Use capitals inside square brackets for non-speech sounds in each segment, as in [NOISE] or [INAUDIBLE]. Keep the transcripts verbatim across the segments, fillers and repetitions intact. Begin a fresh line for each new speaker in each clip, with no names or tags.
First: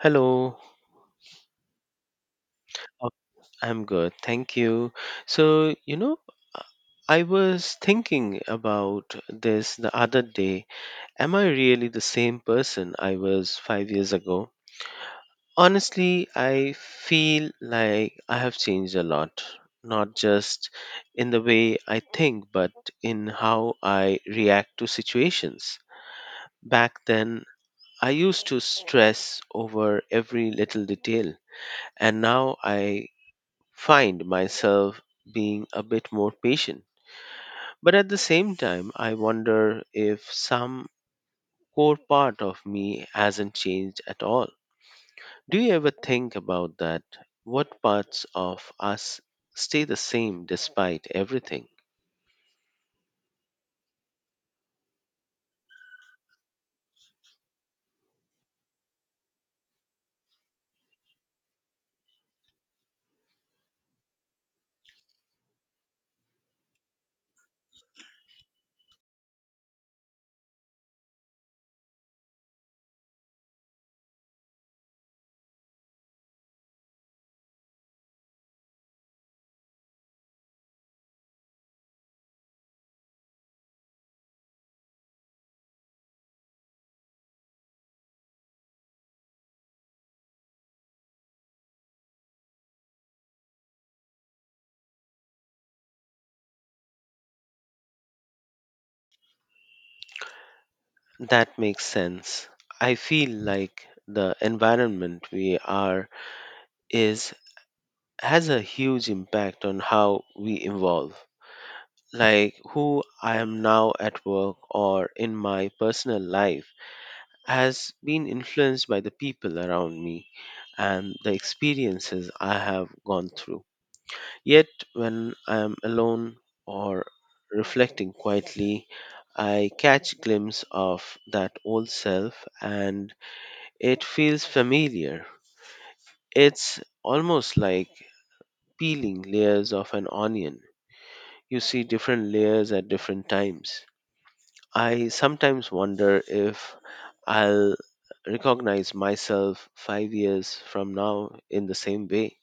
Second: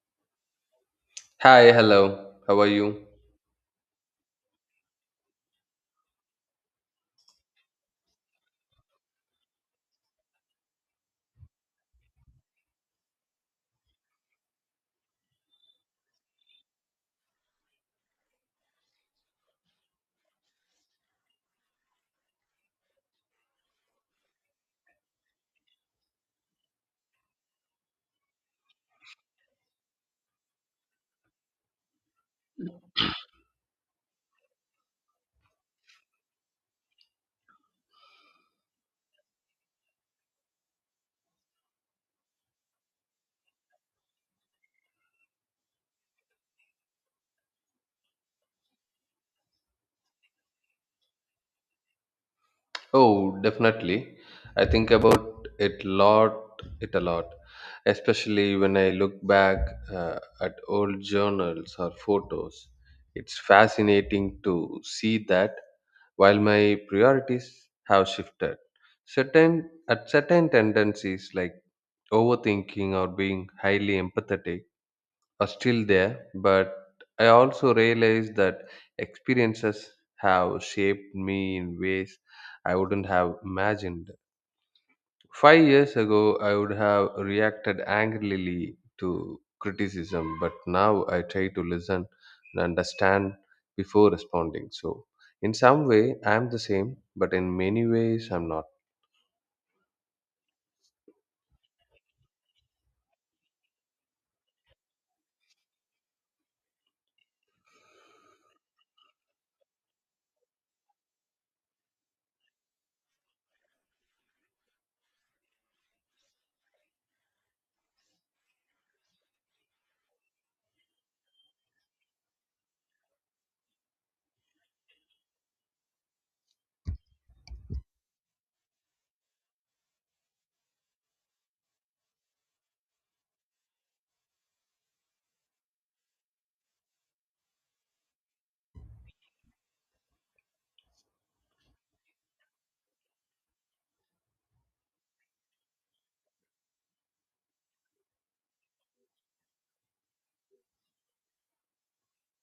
Hello.
Hi, hello. How are you?
uh, I'm good, thank you. So, you know, uh, I was thinking about this the other day. Am I really the same person I was five years ago? Honestly, I feel like I have changed a lot, not just in the way I think, but in how I react to situations. Back then, I used to stress over every little detail, and now I find myself being a bit more patient. But at the same time, I wonder if some core part of me hasn't changed at all. Do you ever think about that? What parts of us stay the same despite everything?
Oh, definitely. I think about it lot, it a lot, especially when I look back uh, at old journals or photos. It's fascinating to see that while my priorities have shifted, certain at certain tendencies like overthinking or being highly empathetic are still there, but I also realized that experiences have shaped me in ways I wouldn't have imagined. Five years ago, I would have reacted angrily to criticism, but now I try to listen and understand before responding. So, in some way, I am the same, but in many ways, I'm not.
That makes sense. I feel like the environment we are is has a huge impact on how we evolve. Like who I am now at work or in my personal life, has been influenced by the people around me and the experiences I have gone through. Yet, when I am alone or reflecting quietly, I catch glimpse of that old self and it feels familiar. It's almost like peeling layers of an onion. You see different layers at different times. I sometimes wonder if I'll recognize myself five years from now in the same way.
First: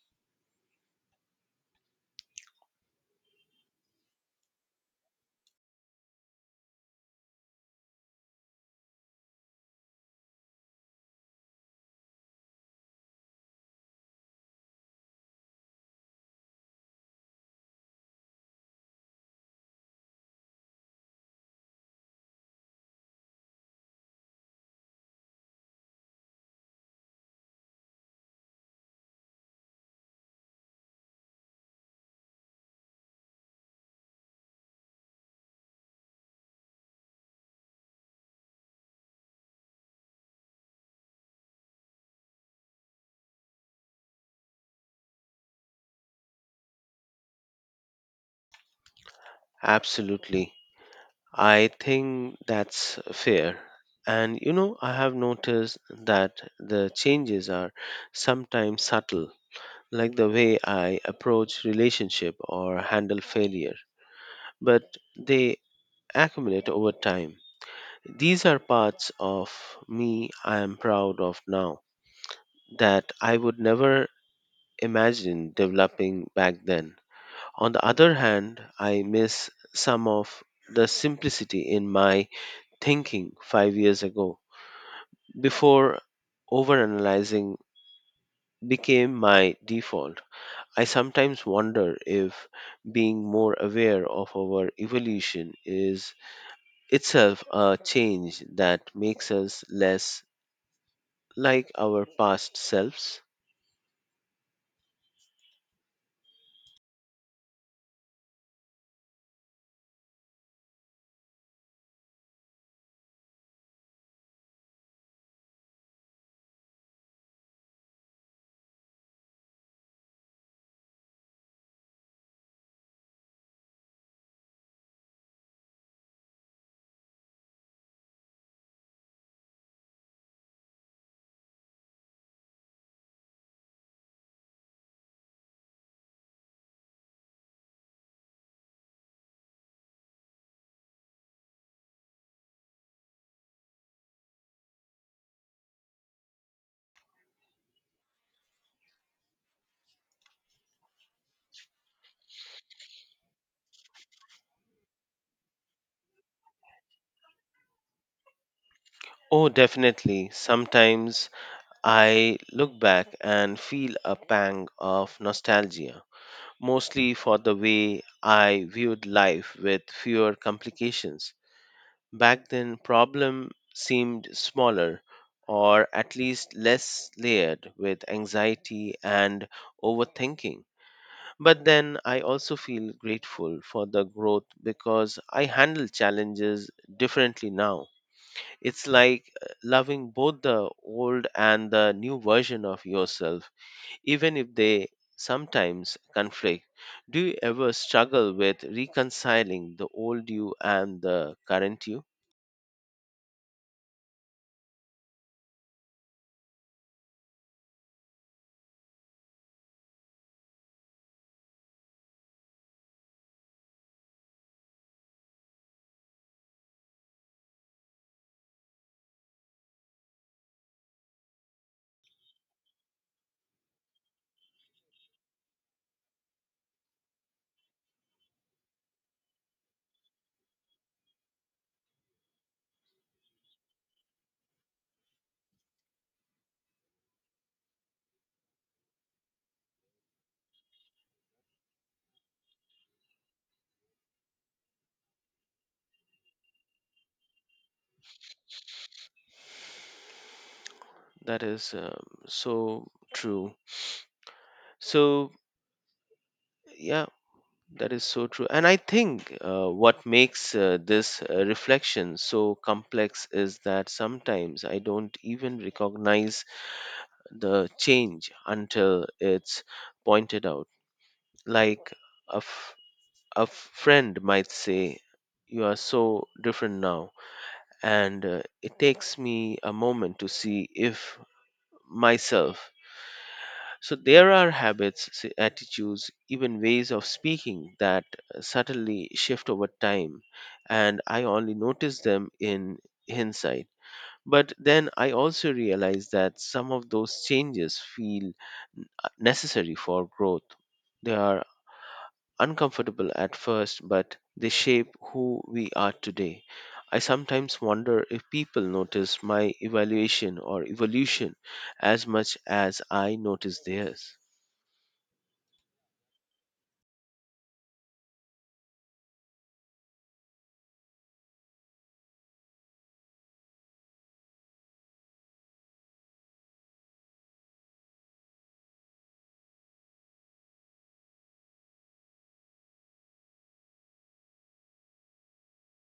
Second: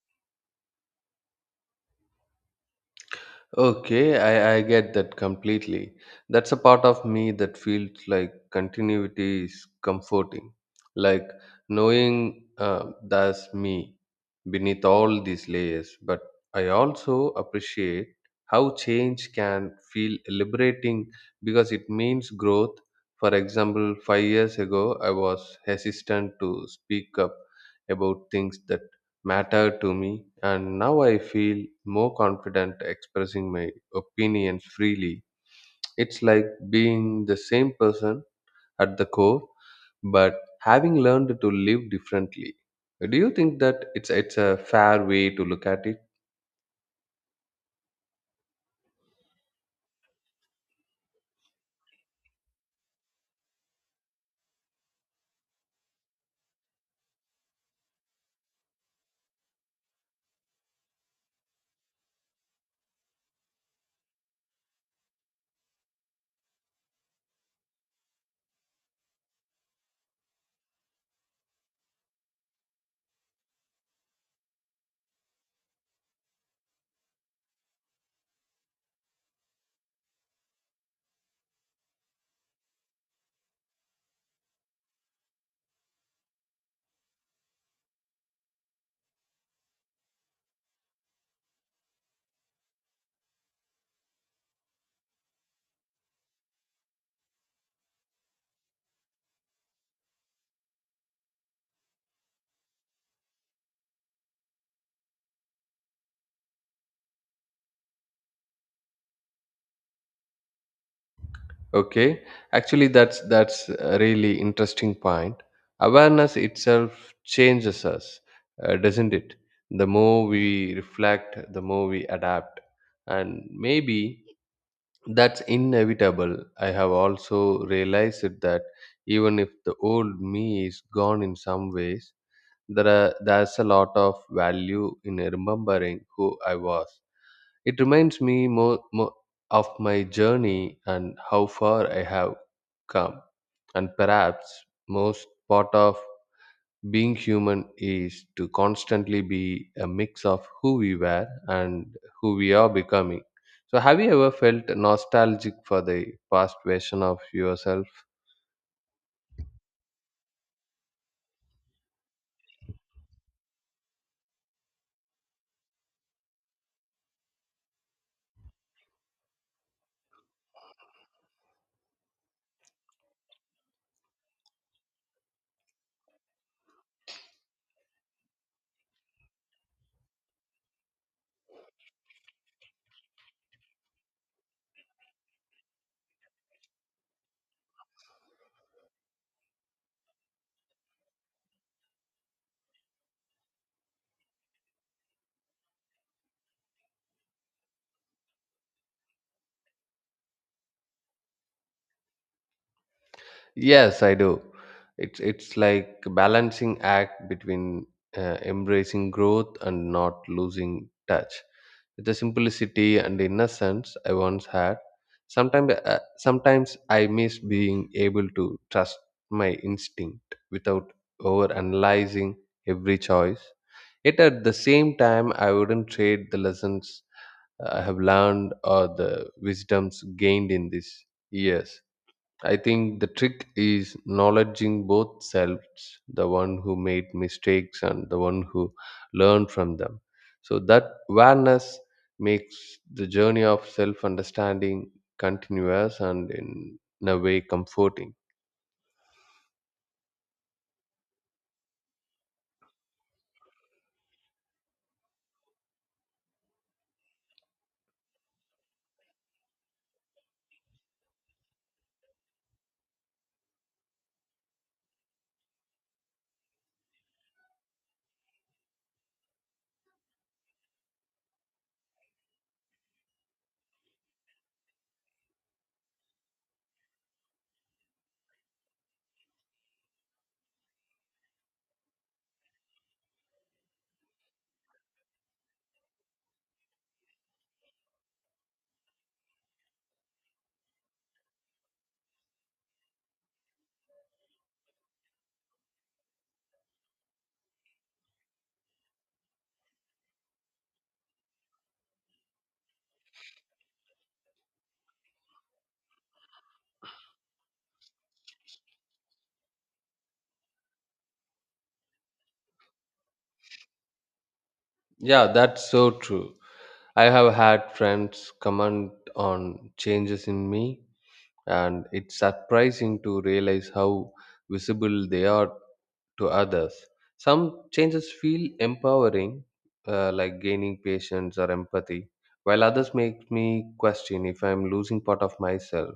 Okay, I, I get that completely. That's a part of me that feels like continuity is comforting. Like knowing uh, that's me beneath all these layers. But I also appreciate how change can feel liberating because it means growth. For example, five years ago, I was hesitant to speak up about things that mattered to me, and now I feel more confident expressing my opinions freely. It's like being the same person at the core, but having learned to live differently. Do you think that it's it's a fair way to look at it?
Absolutely. I think that's fair. And you know, I have noticed that the changes are sometimes subtle, like the way I approach relationship or handle failure, but they accumulate over time. These are parts of me I am proud of now that I would never imagined developing back then. On the other hand, I miss some of the simplicity in my thinking five years ago before overanalyzing became my default. I sometimes wonder if being more aware of our evolution is itself a change that makes us less like our past selves.
Okay, actually, that's that's a really interesting point. Awareness itself changes us, uh, doesn't it? The more we reflect, the more we adapt, and maybe that's inevitable. I have also realized it that even if the old me is gone in some ways, there are, there's a lot of value in remembering who I was. It reminds me more, more of my journey and how far I have come. And perhaps most part of being human is to constantly be a mix of who we were and who we are becoming. So, have you ever felt nostalgic for the past version of yourself?
Oh, definitely. Sometimes I look back and feel a pang of nostalgia, mostly for the way I viewed life with fewer complications. Back then, problem seemed smaller or at least less layered with anxiety and overthinking. But then I also feel grateful for the growth because I handle challenges differently now. It's like uh, loving both the old and the new version of yourself even if they sometimes conflict. Do you ever struggle with reconciling the old you and the current you?
Yes, I do. It's it's like a balancing act between uh, embracing growth and not losing touch with the simplicity and innocence I once had. Sometimes, uh, sometimes I miss being able to trust my instinct without over analyzing every choice. Yet at the same time, I wouldn't trade the lessons I have learned or the wisdoms gained in these years. I think the trick is acknowledging both selves, the one who made mistakes and the one who learned from them. So that awareness makes the journey of self understanding continuous and in, in a way comforting.
That is um, so true. So, yeah, that is so true. And I think uh, what makes uh, this uh, reflection so complex is that sometimes I don't even recognize the change until it's pointed out. Like a a friend might say, "You are so different now." And uh, it takes me a moment to see if myself. So there are habits, s- attitudes, even ways of speaking that uh, subtly shift over time. And I only notice them in hindsight. But then I also realize that some of those changes feel n- necessary for growth. They are uncomfortable at first, but they shape who we are today. I sometimes wonder if people notice my evaluation or evolution as much as I notice theirs.
Yeah, that's so true. I have had friends comment on changes in me and it's surprising to realize how visible they are to others. Some changes feel empowering, uh, like gaining patience or empathy, while others make me question if I'm losing part of myself.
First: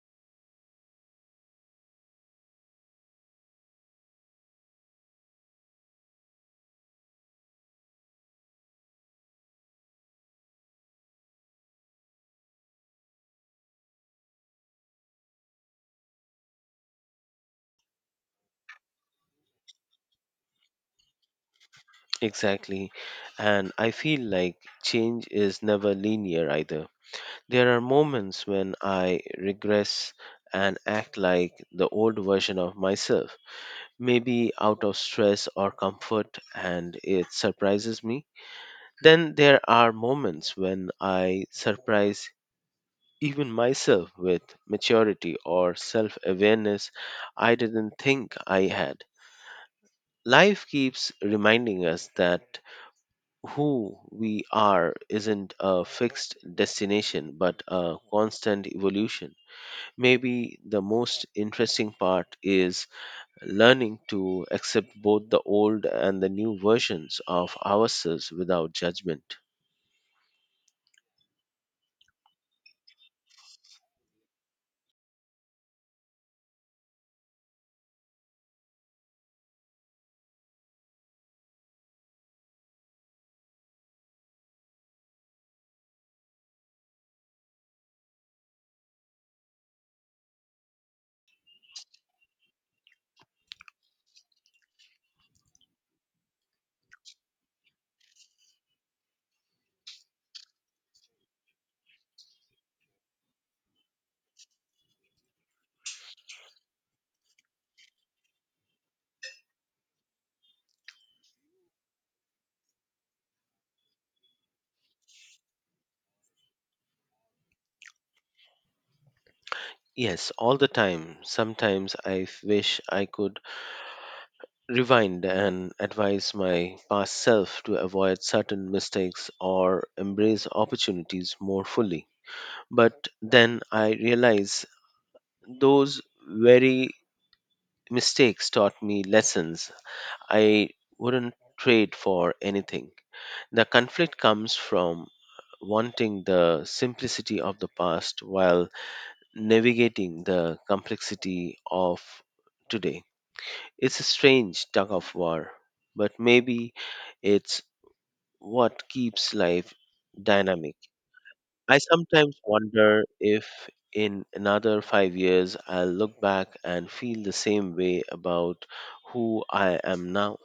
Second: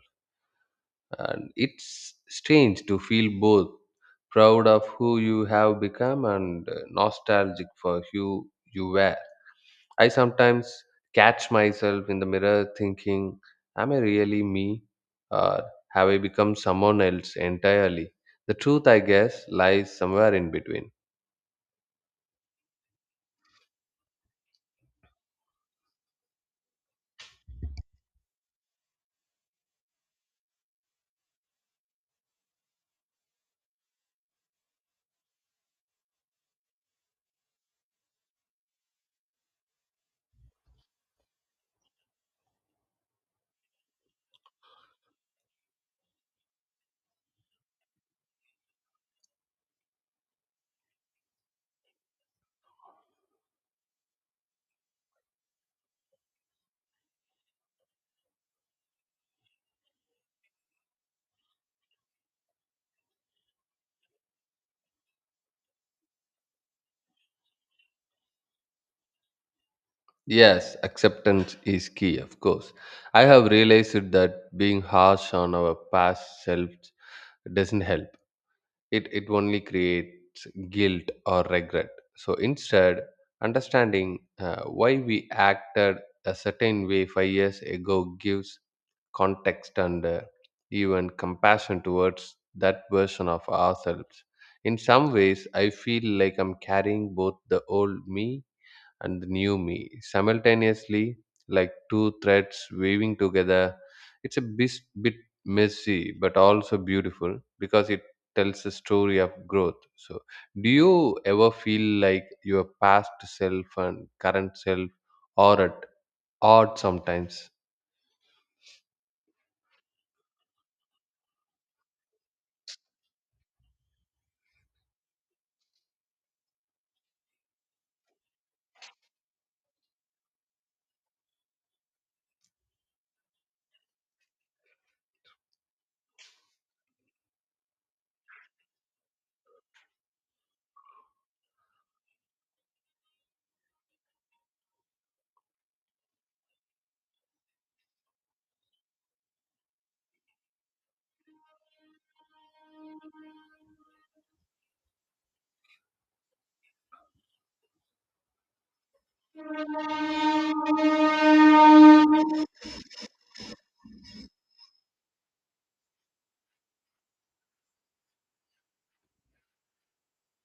And it's strange to feel both proud of who you have become and uh, nostalgic for who you were. I sometimes catch myself in the mirror thinking, am I really me? Or have I become someone else entirely? The truth, I guess, lies somewhere in between.
Exactly. And I feel like change is never linear either. There are moments when I regress and act like the old version of myself, maybe out of stress or comfort, and it surprises me. Then there are moments when I surprise even myself with maturity or self awareness I didn't think I had. Life keeps reminding us that who we are isn't a fixed destination but a constant evolution. Maybe the most interesting part is learning to accept both the old and the new versions of ourselves without judgment.
Yes, acceptance is key, of course. I have realized that being harsh on our past selves doesn't help. it it only creates guilt or regret. So instead, understanding uh, why we acted a certain way five years ago gives context and, uh, even compassion towards that version of ourselves. In some ways I feel like I'm carrying both the old me and the new me simultaneously, like two threads weaving together. It's a bit, bit messy but also beautiful because it tells a story of growth. So do you ever feel like your past self and current self are at odds sometimes?
Yes, all the time. Sometimes I f- wish I could rewind and advise my past self to avoid certain mistakes or embrace opportunities more fully. But then I realize those very mistakes taught me lessons I wouldn't trade for anything. The conflict comes from wanting the simplicity of the past while navigating the complexity of today. It's a strange tug of war, but maybe it's what keeps life dynamic. I sometimes wonder if in another five years I'll look back and feel the same way about who I am now.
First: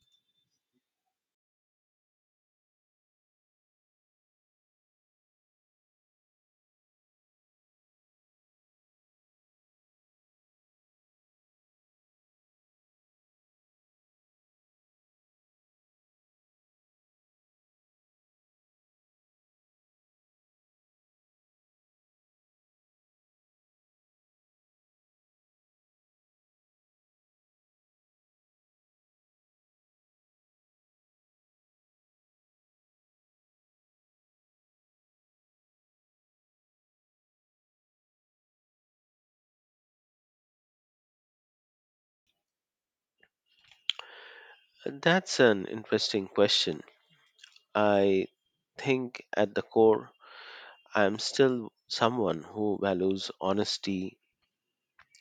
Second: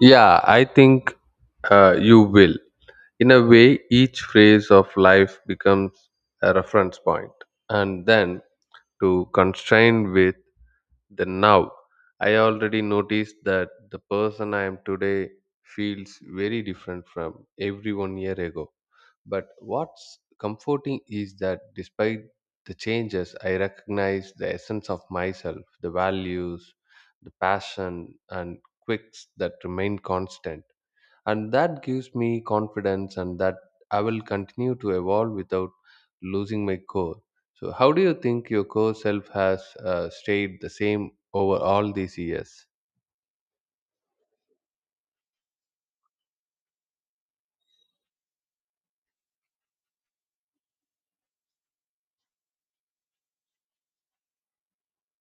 Yeah, I think uh, you will. In a way each phase of life becomes a reference point and then to constrain with then now. I already noticed that the person I am today feels very different from every one year ago. But what's comforting is that despite the changes, I recognize the essence of myself, the values, the passion, and quirks that remain constant, and that gives me confidence and that I will continue to evolve without losing my core. So how do you think your core self has uh, stayed the same over all these years?
That's an interesting question. I think at the core, I'm still someone who values honesty,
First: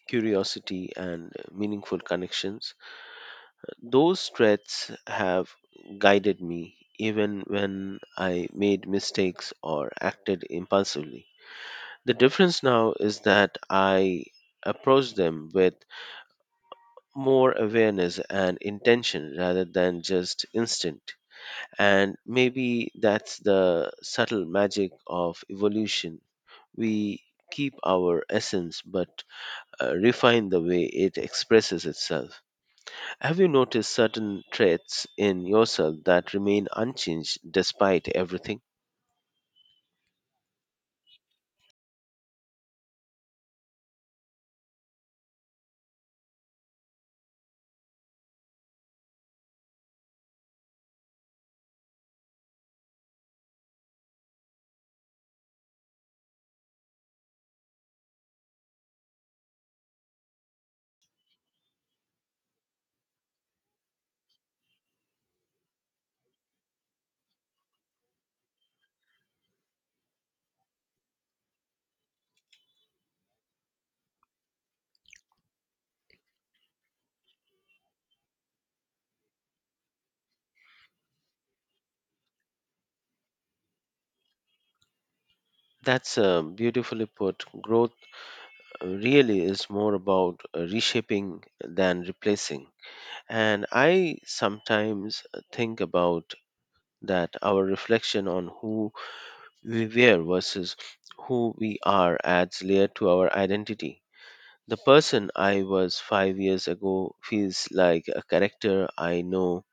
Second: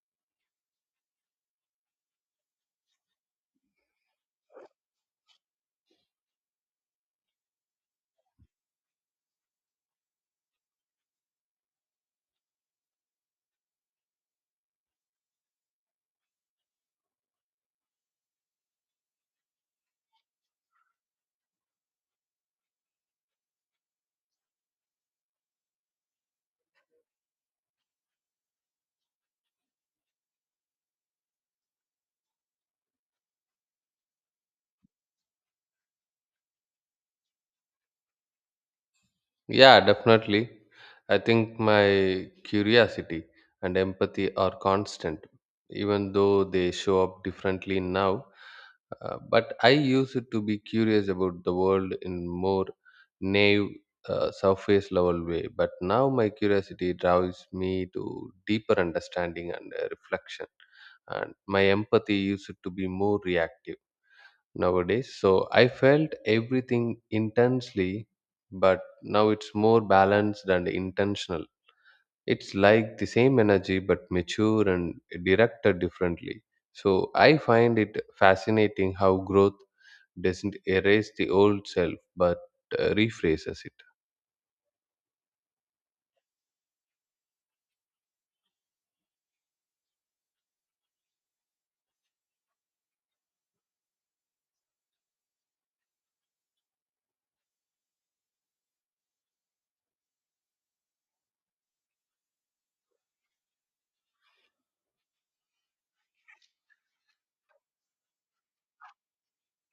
curiosity, and meaningful connections. Those threats have guided me even when I made mistakes or acted impulsively. The difference now is that I approach them with more awareness and intention rather than just instinct. And maybe that's the subtle magic of evolution. We keep our essence but uh, refine the way it expresses itself. Have you noticed certain traits in yourself that remain unchanged despite everything?
Yeah, definitely. I think my curiosity and empathy are constant, even though they show up differently now. Uh, but I used to be curious about the world in more naive, uh, surface level way. But now my curiosity drives me to deeper understanding and uh, reflection, and my empathy used to be more reactive nowadays. So I felt everything intensely, but now it's more balanced and intentional. It's like the same energy but mature and directed differently. So I find it fascinating how growth doesn't erase the old self but uh, rephrases it.
That's uh, beautifully put. Growth uh, really is more about uh, reshaping than replacing. And I sometimes uh, think about that our reflection on who we were versus who we are adds layer to our identity. The person I was five years ago feels like a character I know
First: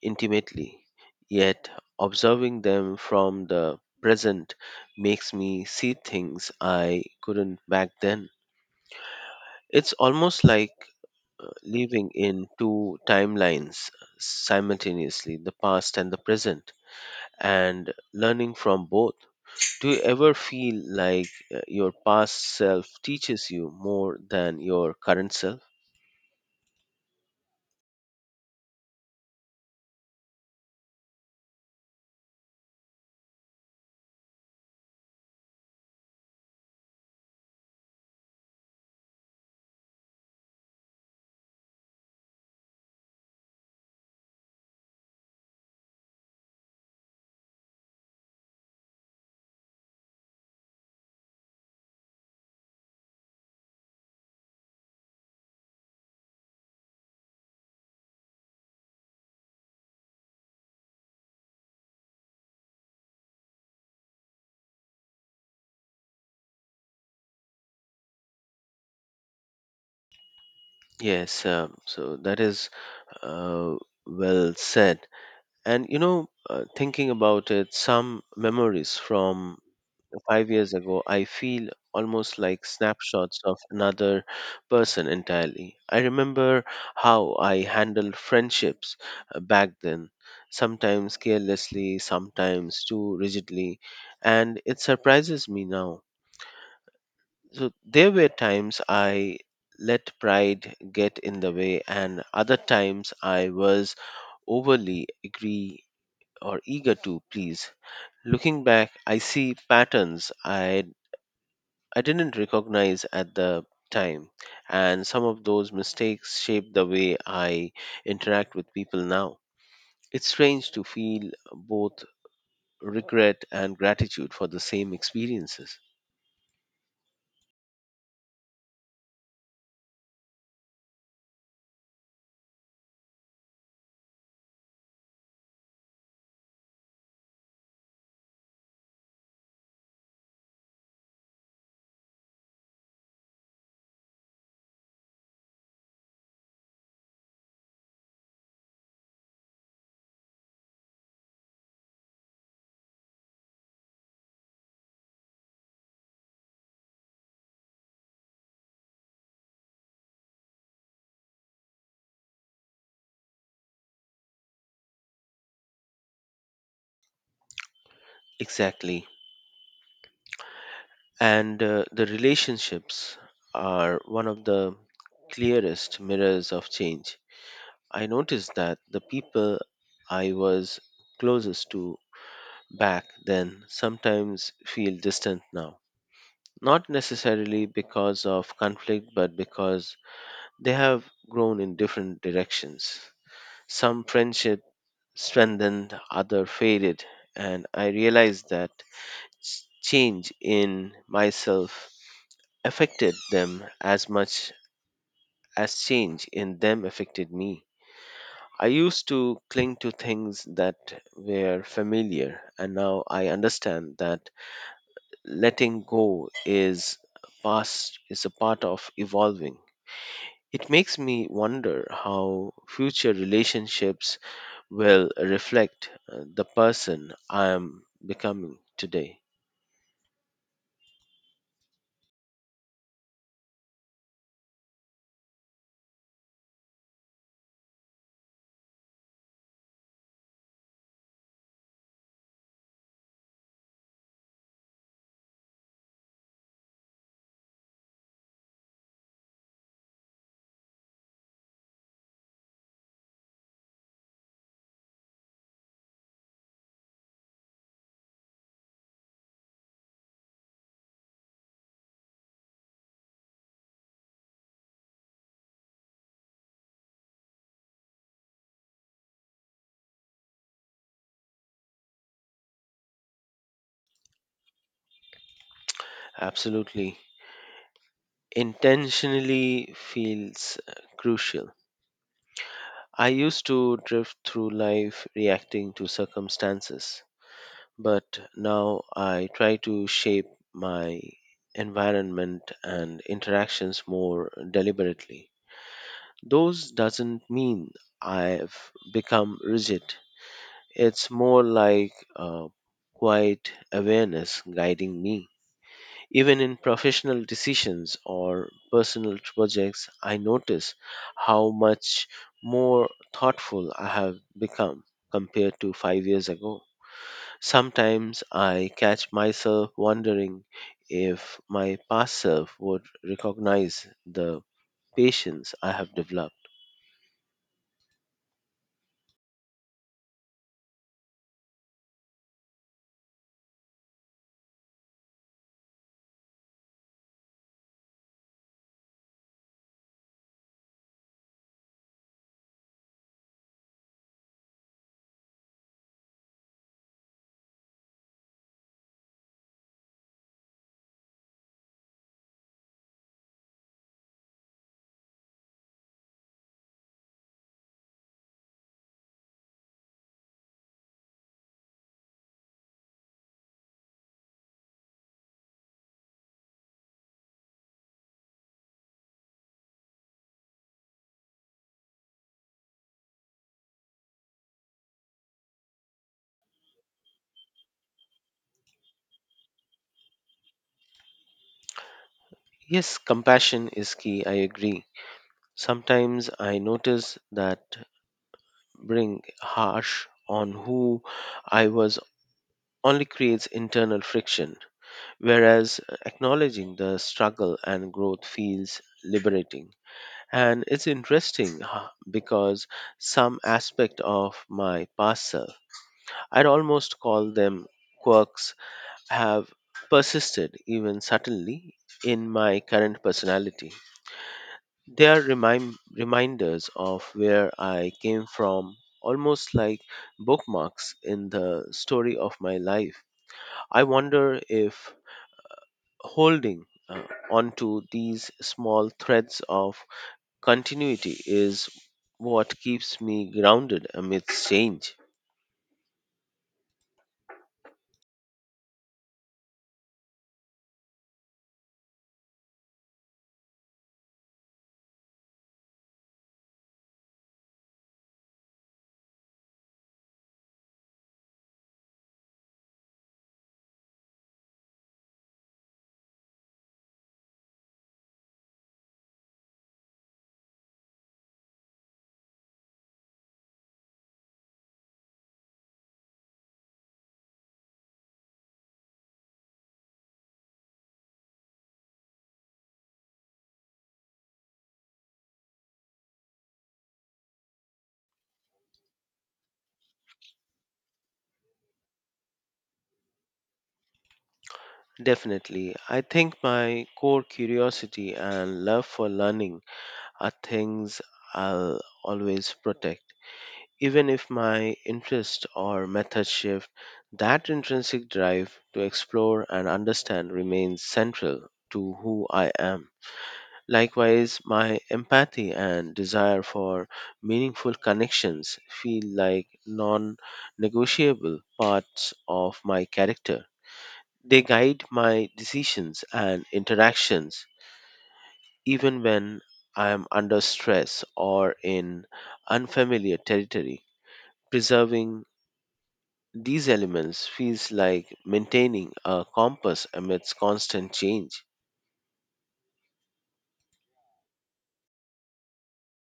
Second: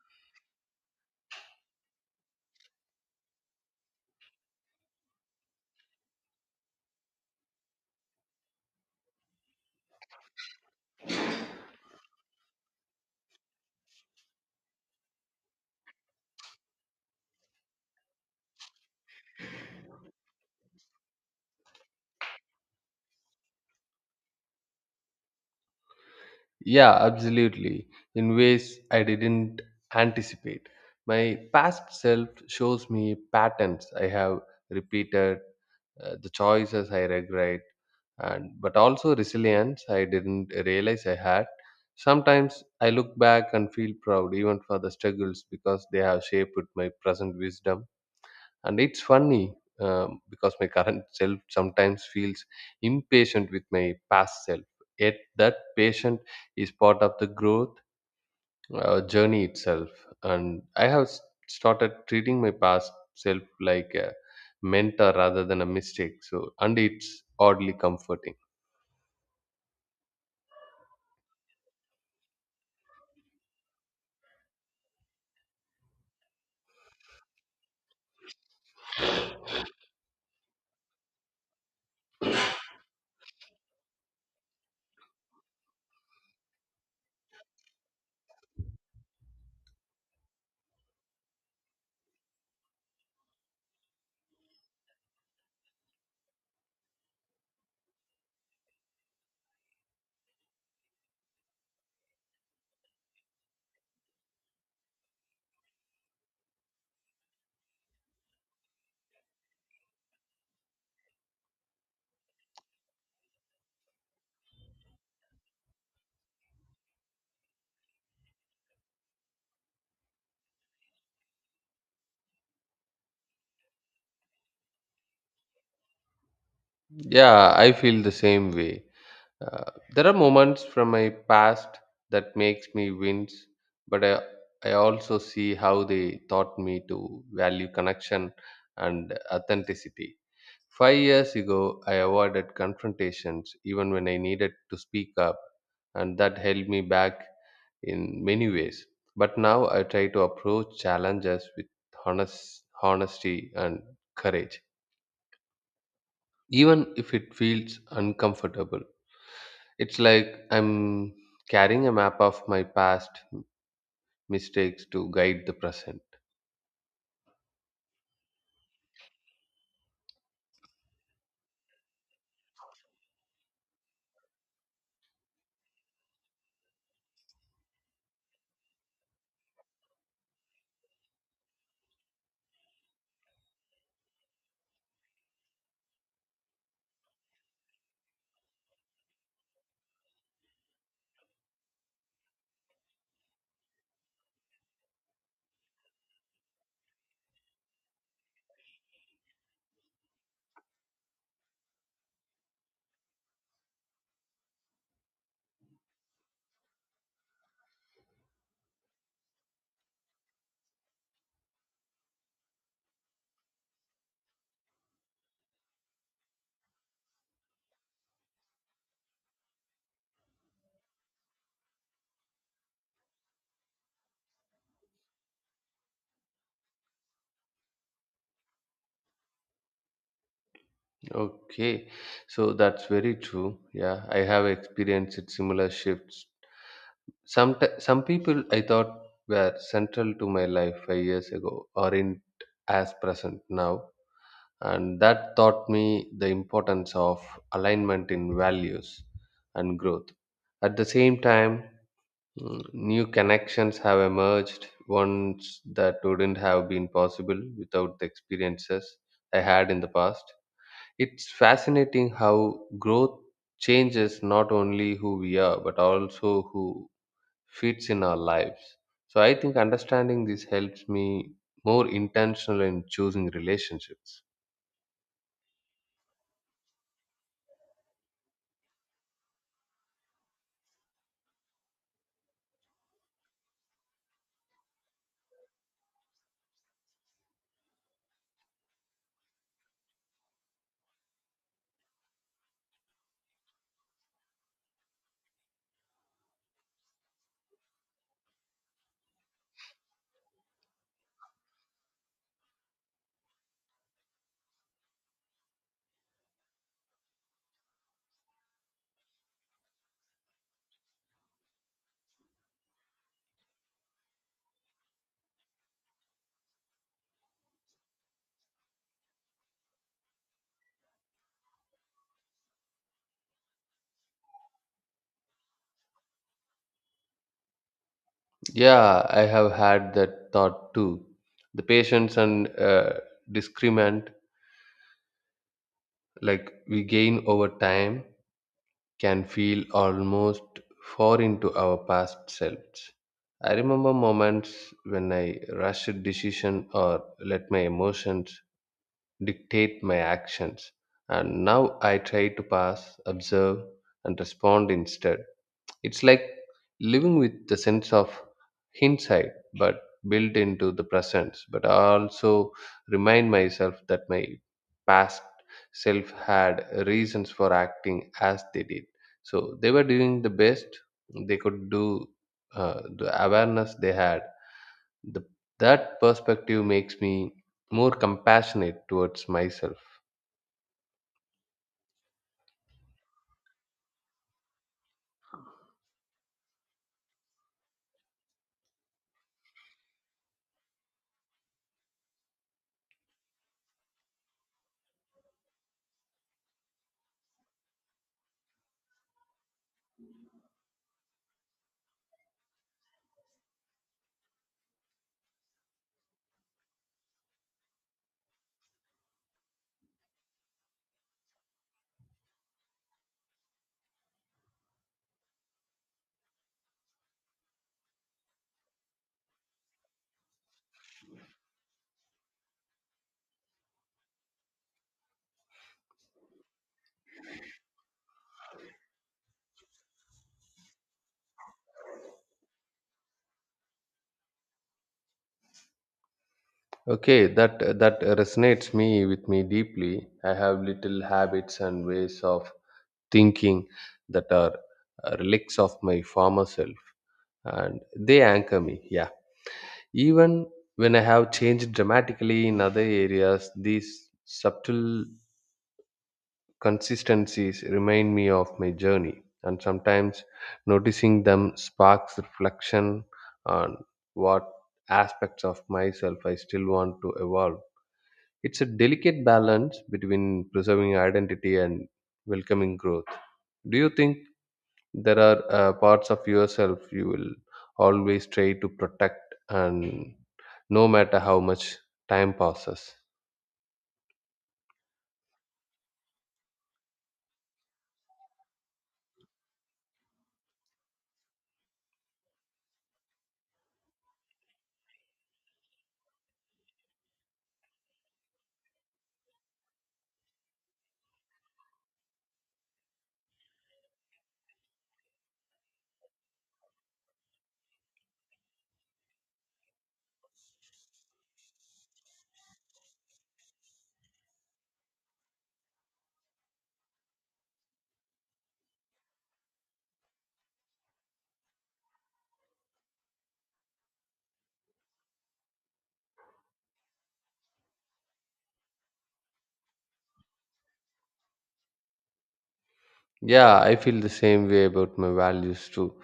intimately, yet observing them from the present makes me see things I couldn't back then. It's almost like uh, living in two timelines uh, simultaneously, the past and the present, and learning from both. Do you ever feel like uh, your past self teaches you more than your current self?
Yeah, absolutely. In ways I didn't anticipate. My past self shows me patterns I have repeated, uh, the choices I regret, and but also resilience I didn't realize I had. Sometimes I look back and feel proud even for the struggles because they have shaped my present wisdom. And it's funny um, because my [LAUGHS] current self sometimes feels impatient with my past self. Yet that patient is part of the growth uh, journey itself. And I have s- started treating my past self like a mentor rather than a mistake. So, and it's oddly comforting.
Yes, um, so that is uh, well said. And you know, uh, thinking about it, some memories from five years ago, I feel almost like snapshots of another person entirely. I remember how I handled friendships uh, back then, sometimes carelessly, sometimes too rigidly, and it surprises me now. So there were times I let pride get in the way, and other times I was overly agree or eager to please. Looking back, I see patterns I, I didn't recognize at the time, and some of those mistakes shape the way I interact with people now. It's strange to feel both regret and gratitude for the same experiences.
Yeah, I feel the same way. Uh, there are moments from my past that makes me wince, but I, I also see how they taught me to value connection and authenticity. Five years ago, I avoided confrontations even when I needed to speak up, and that held me back in many ways. But now I try to approach challenges with honest, honesty and courage, even if it feels uncomfortable. It's like I'm carrying a map of my past mistakes to guide the present.
Exactly. And uh, the relationships are one of the clearest mirrors of change. I noticed that the people I was closest to back then sometimes feel distant now. Not necessarily because of conflict, but because they have grown in different directions. Some friendship strengthened, other faded, and I realized that s- change in myself affected them as much as change in them affected me. I used to cling to things that were familiar, and now I understand that letting go is past is a part of evolving. It makes me wonder how future relationships will reflect uh, the person I am becoming today.
Okay, so that's very true. Yeah, I have experienced similar shifts. Some t- some people I thought were central to my life five years ago aren't as present now, and that taught me the importance of alignment in values and growth. At the same time, mm, new connections have emerged, ones that wouldn't have been possible without the experiences I had in the past. It's fascinating how growth changes not only who we are but also who fits in our lives. So I think understanding this helps me more intentional in choosing relationships.
Absolutely. Intentionally feels uh, crucial. I used to drift through life reacting to circumstances, but now I try to shape my environment and interactions more deliberately. Those doesn't mean I've become rigid. It's more like a quiet awareness guiding me. Even in professional decisions or personal projects, I notice how much more thoughtful I have become compared to five years ago. Sometimes I catch myself wondering if my past self would recognize the patience I have developed.
Yeah, I have had that thought too. The patience and, uh, discrement, like we gain over time, can feel almost foreign to our past selves. I remember moments when I rushed decision or let my emotions dictate my actions. And now I try to pass, observe, and respond instead. It's like living with the sense of hindsight, but built into the present. But I also remind myself that my past self had reasons for acting as they did. So they were doing the best they could do. Uh, the awareness they had, the, that perspective makes me more compassionate towards myself.
Yes, compassion is key, I agree. Sometimes I notice that being harsh on who I was only creates internal friction, whereas acknowledging the struggle and growth feels liberating. And it's interesting huh, because some aspect of my past self, I'd almost call them quirks, have persisted even subtly in my current personality. They are remind, reminders of where I came from, almost like bookmarks in the story of my life. I wonder if holding uh, onto these small threads of continuity is what keeps me grounded amidst change.
Okay, that that resonates me with me deeply. I have little habits and ways of thinking that are uh, relics of my former self, and they anchor me. Yeah, even when I have changed dramatically in other areas, these subtle consistencies remind me of my journey, and sometimes noticing them sparks reflection on what aspects of myself I still want to evolve. It's a delicate balance between preserving identity and welcoming growth. Do you think there are uh, parts of yourself you will always try to protect and no matter how much time passes?
Definitely. I think my core curiosity and love for learning are things I'll always protect. Even if my interest or method shift, that intrinsic drive to explore and understand remains central to who I am. Likewise, my empathy and desire for meaningful connections feel like non negotiable parts of my character. They guide my decisions and interactions even when I am under stress or in unfamiliar territory, preserving these elements feels like maintaining a compass amidst constant change.
Yeah, I feel the same way about my values too.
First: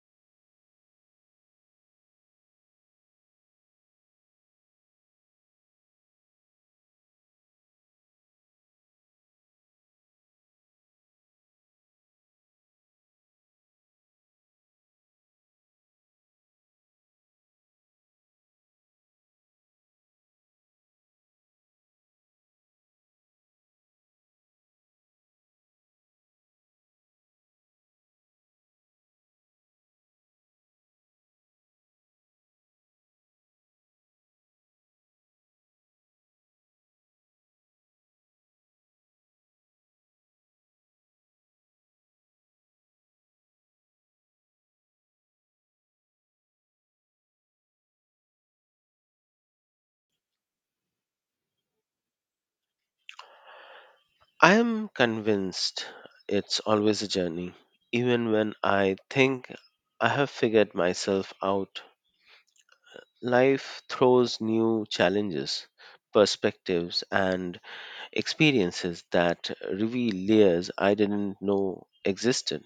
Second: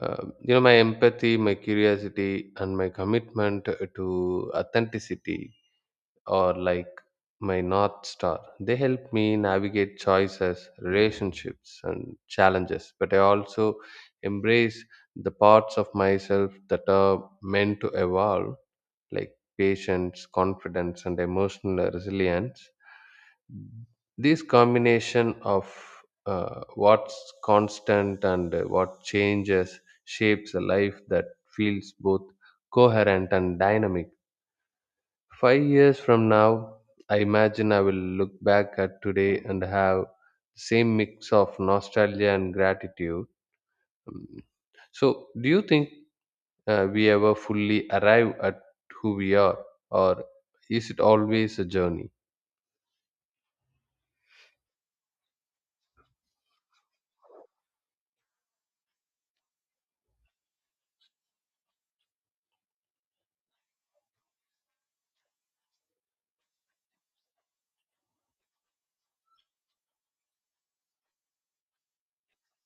Uh, you know, my empathy, my curiosity, and my commitment to authenticity or like my North Star. They help me navigate choices, relationships, and challenges, but I also embrace the parts of myself that are meant to evolve, like patience, confidence, and emotional resilience. This combination of uh, what's constant and uh, what changes shapes a life that feels both coherent and dynamic. Five years from now, I imagine I will look back at today and have the same mix of nostalgia and gratitude. Mm. So, do you think uh, we ever fully arrive at who we are, or is it always a journey?
I am convinced it's always a journey. Even when I think I have figured myself out, life throws new challenges, perspectives, and experiences that reveal layers I didn't know existed.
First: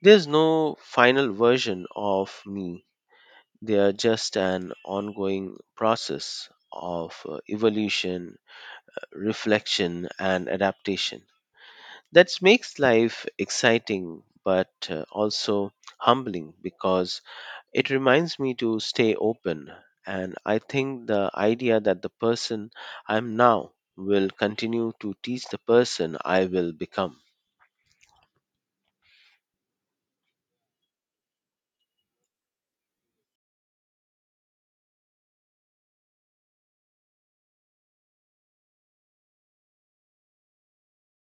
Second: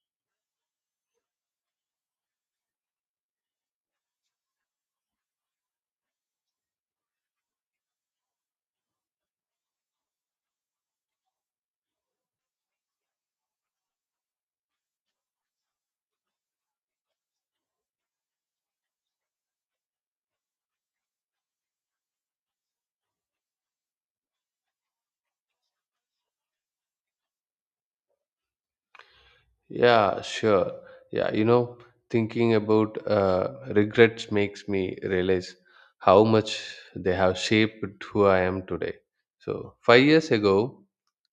There's no final version of me. They are just an ongoing process of uh, evolution, reflection, and adaptation. That makes life exciting but uh, also humbling because it reminds me to stay open. And I think the idea that the person I'm now will continue to teach the person I will become.
Yeah, sure. Yeah, you know, thinking about uh, regrets makes me realize how much they have shaped who I am today. So, five years ago,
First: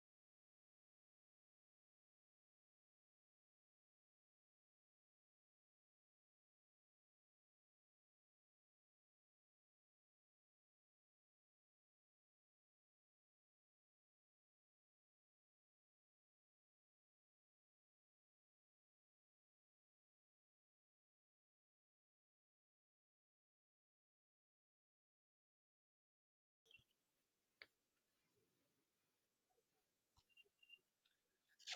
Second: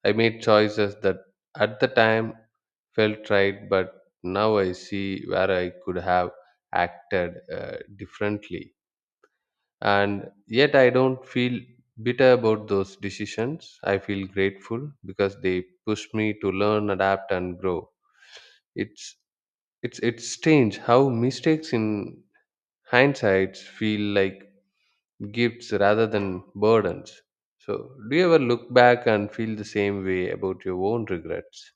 I made choices that at the time felt right, but now I see where I could have acted uh, differently. And yet, I don't feel bitter about those decisions. I feel grateful because they pushed me to learn, adapt, and grow. It's it's it's strange how mistakes in hindsight feel like gifts rather than burdens. So, do you ever look back and feel the same way about your own regrets?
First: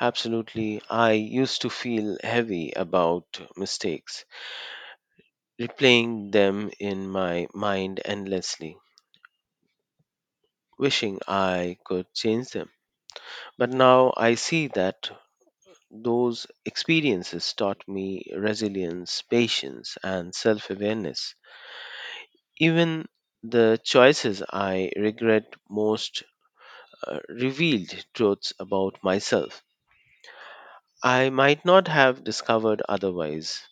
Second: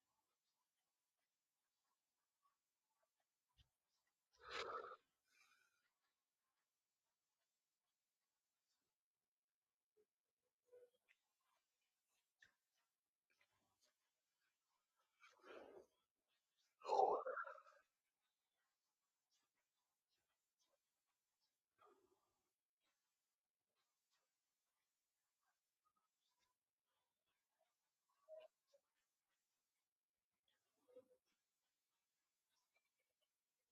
Absolutely, I used to feel heavy about mistakes replaying them in my mind endlessly, wishing I could change them. But now I see that those experiences taught me resilience, patience, and self awareness. Even the choices I regret most uh, revealed truths about myself I might not have discovered otherwise.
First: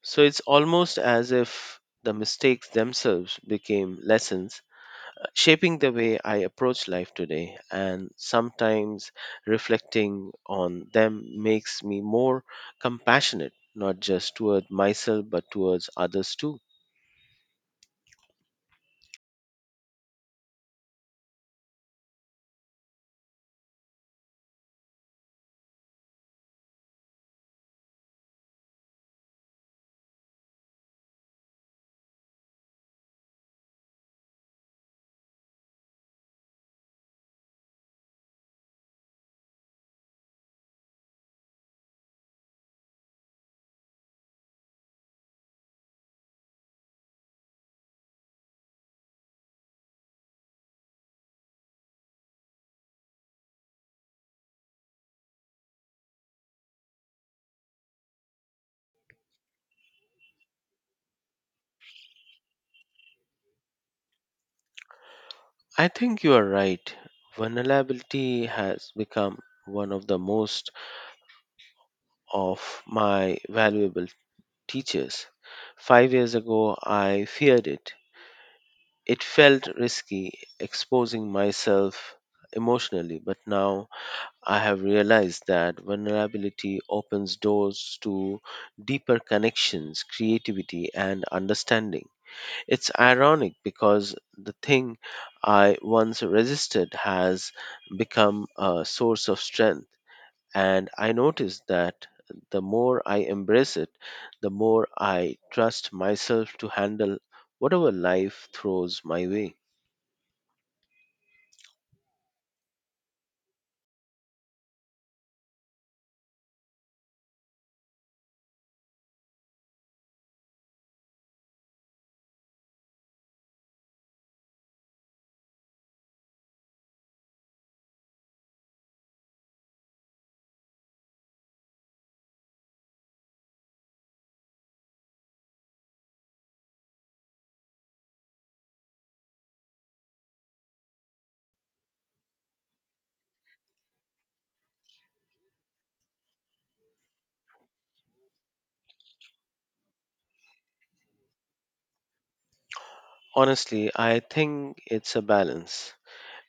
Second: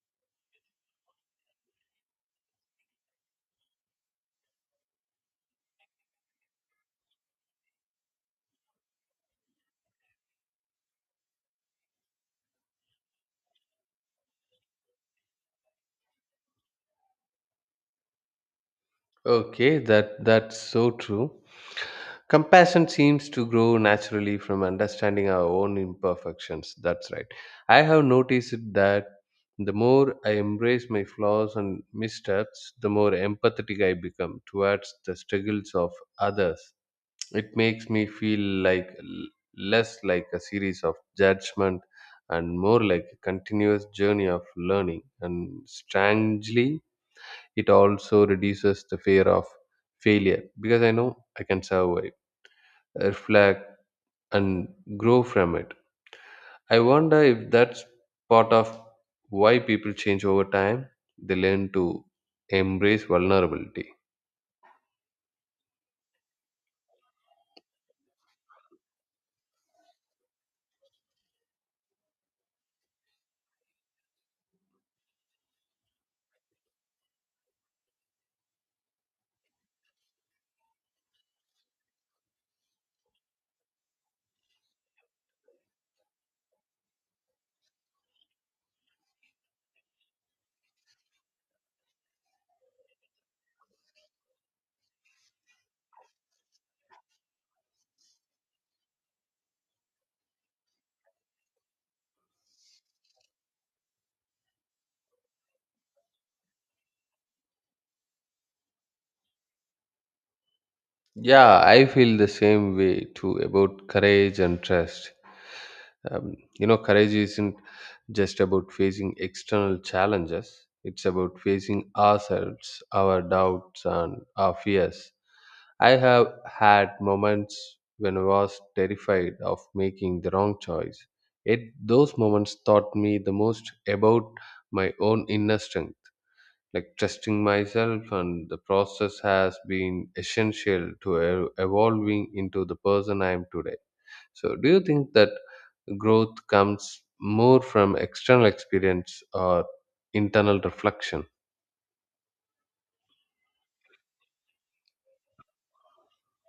So it's almost as if the mistakes themselves became lessons shaping the way I approach life today, and sometimes reflecting on them makes me more compassionate, not just toward myself, but towards others too.
Okay, that that's so true. Compassion seems to grow naturally from understanding our own imperfections. That's right. I have noticed that the more I embrace my flaws and missteps, the more empathetic I become towards the struggles of others. It makes me feel like l- less like a series of judgment and more like a continuous journey of learning. And strangely, it also reduces the fear of failure because I know I can survive, reflect, and grow from it. I wonder if that's part of why people change over time. They learn to embrace vulnerability.
I think you are right. Vulnerability has become one of the most of my valuable teachers. Five years ago, I feared it. It felt risky exposing myself emotionally, but now I have realized that vulnerability opens doors to deeper connections, creativity, and understanding. It's ironic because the thing I once resisted has become a source of strength, and I notice that the more I embrace it, the more I trust myself to handle whatever life throws my way.
Yeah, I feel the same way too about courage and trust. Um, you know, courage isn't just about facing external challenges. It's about facing ourselves, our doubts and our fears. I have had moments when I was terrified of making the wrong choice, yet those moments taught me the most about my own inner strength. Like trusting myself and the process has been essential to e- evolving into the person I am today. So, do you think that growth comes more from external experience or internal reflection?
Honestly, I think it's a balance.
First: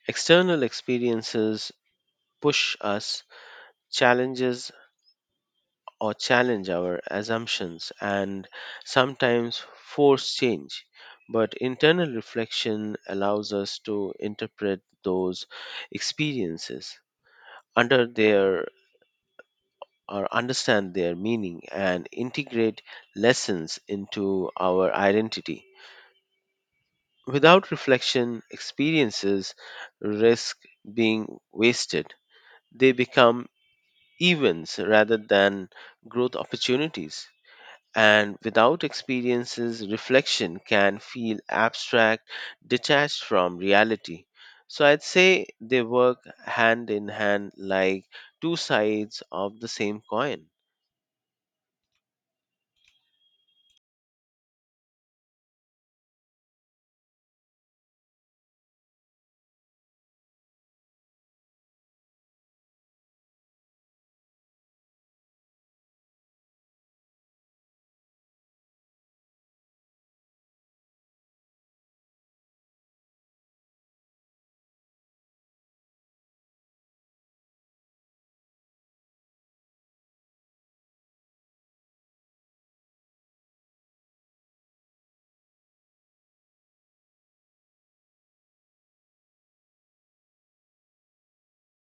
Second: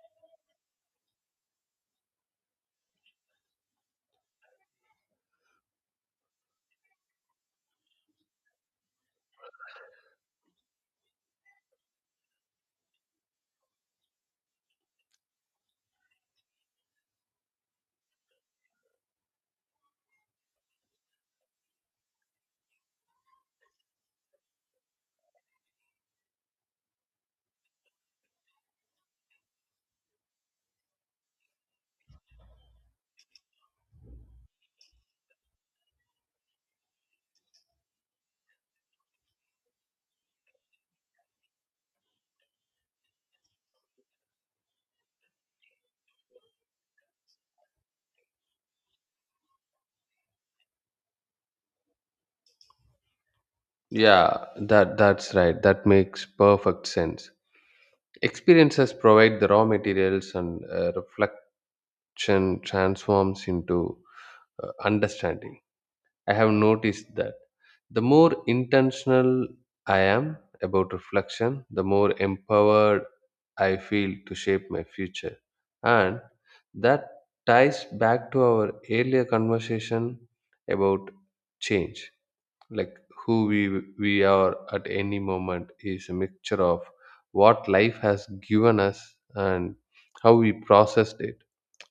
External experiences push us, challenges or challenge our assumptions, and sometimes force change. But internal reflection allows us to interpret those experiences under their or understand their meaning and integrate lessons into our identity. Without reflection, experiences risk being wasted. They become events rather than growth opportunities. And without experiences, reflection can feel abstract, detached from reality. So I'd say they work hand in hand like two sides of the same coin.
Yeah, that that's right. That makes perfect sense. Experiences provide the raw materials, and uh, reflection transforms into uh, understanding. I have noticed that the more intentional I am about reflection, the more empowered I feel to shape my future. And that ties back to our earlier conversation about change. Like who we, we are at any moment is a mixture of what life has given us and how we processed it.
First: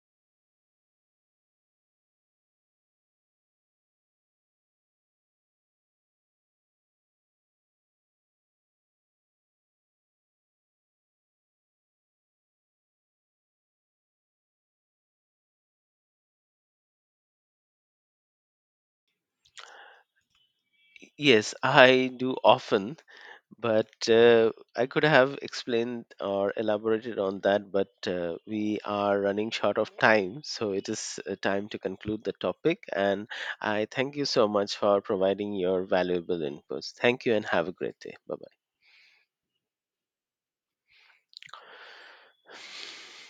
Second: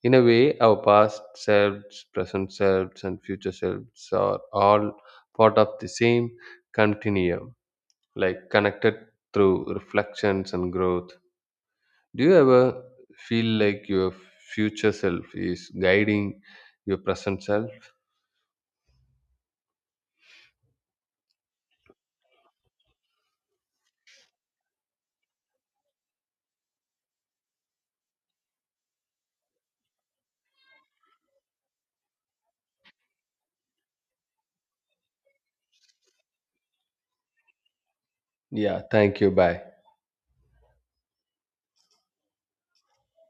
In a way, our past selves, present selves, and future selves are all part of the same continuum, like connected through reflections and growth. Do you ever feel like your future self is guiding your present self?
Yes, I do often, but uh, I could have explained or elaborated on that, but uh, we are running short of time, so it is uh, time to conclude the topic. And I thank you so much for providing your valuable inputs. Thank you and have a great day. Bye bye.
Yeah, thank you. Bye.